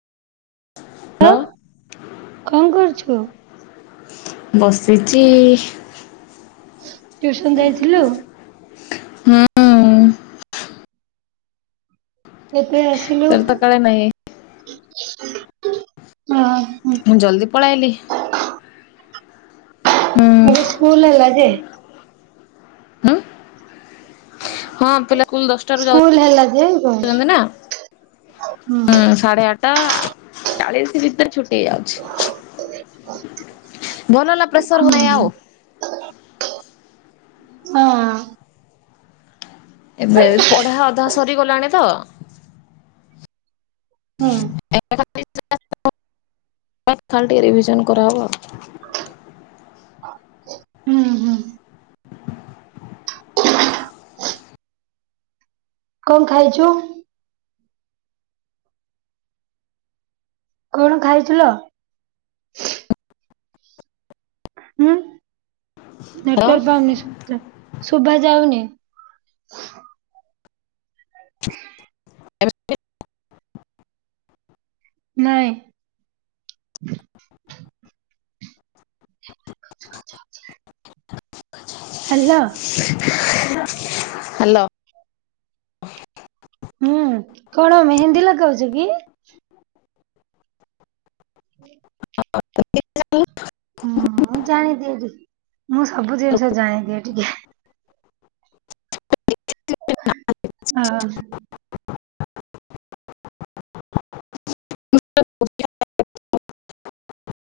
ହ ହ୍ୟାଲୋ କଣ କରୁଛୁ? ବସିଛି। ଟିଉସନ ଦେଇଥିଲୁ? ହଁ। କେବେ ଆସିଲୁ? ତ ତା କାଳେ ନାହି। ହଁ। ମୁଁ ଜଲ୍ଦି ପଳାଇଲି। ଏବେ ସ୍କୁଲ ହେଇଗଲା ଯେ ହୁଁ। ହଁ ପିଲା ସ୍କୁଲ ଦଶଟାରୁ ସ୍କୁଲ ହେଲା ଯେ କଣ? ଯାଉଛନ୍ତି ନା ହୁଁ ସାଢେ ଆଠଟା ଚାଳିଶ ଭିତରେ ଛୁଟି ହେଇଯାଉଛି। ଭଲ ହେଲା ପ୍ରେସର ହଉ ନାହିଁ ଆଉ। ହଁ। ଏବେ ପଢା ଅଧା ସରିଗଲାଣି ତ ହଁ। [unintelligible] ଖଲଟି ରିଭିଜନ କରହବ ଆଉ। ହୁଁ ହୁଁ କଣ ଖାଇଛୁ? କଣ ଖାଇଥିଲ? ହୁଁ ହ୍ୟାଲୋ ନେଟୱାର୍କ ପାଉନି ଶୋଭା ଯାଉନି। [unintelligible] [unintelligible] ନାହିଁ। [unintelligible] ହାଲୋ। ହ୍ୟାଲୋ। ହୁଁ କଣ ମେହେନ୍ଦୀ ଲଗାଉଛୁ କି? [inaudible] ନାଇଁ। ହୁଁ ମୁଁ ଜାଣିଦିଏ ଟିକେ ମୁଁ ସବୁ ଜିନିଷ ଜାଣିଦିଏ ଟିକେ। ହଁ। [unintelligible]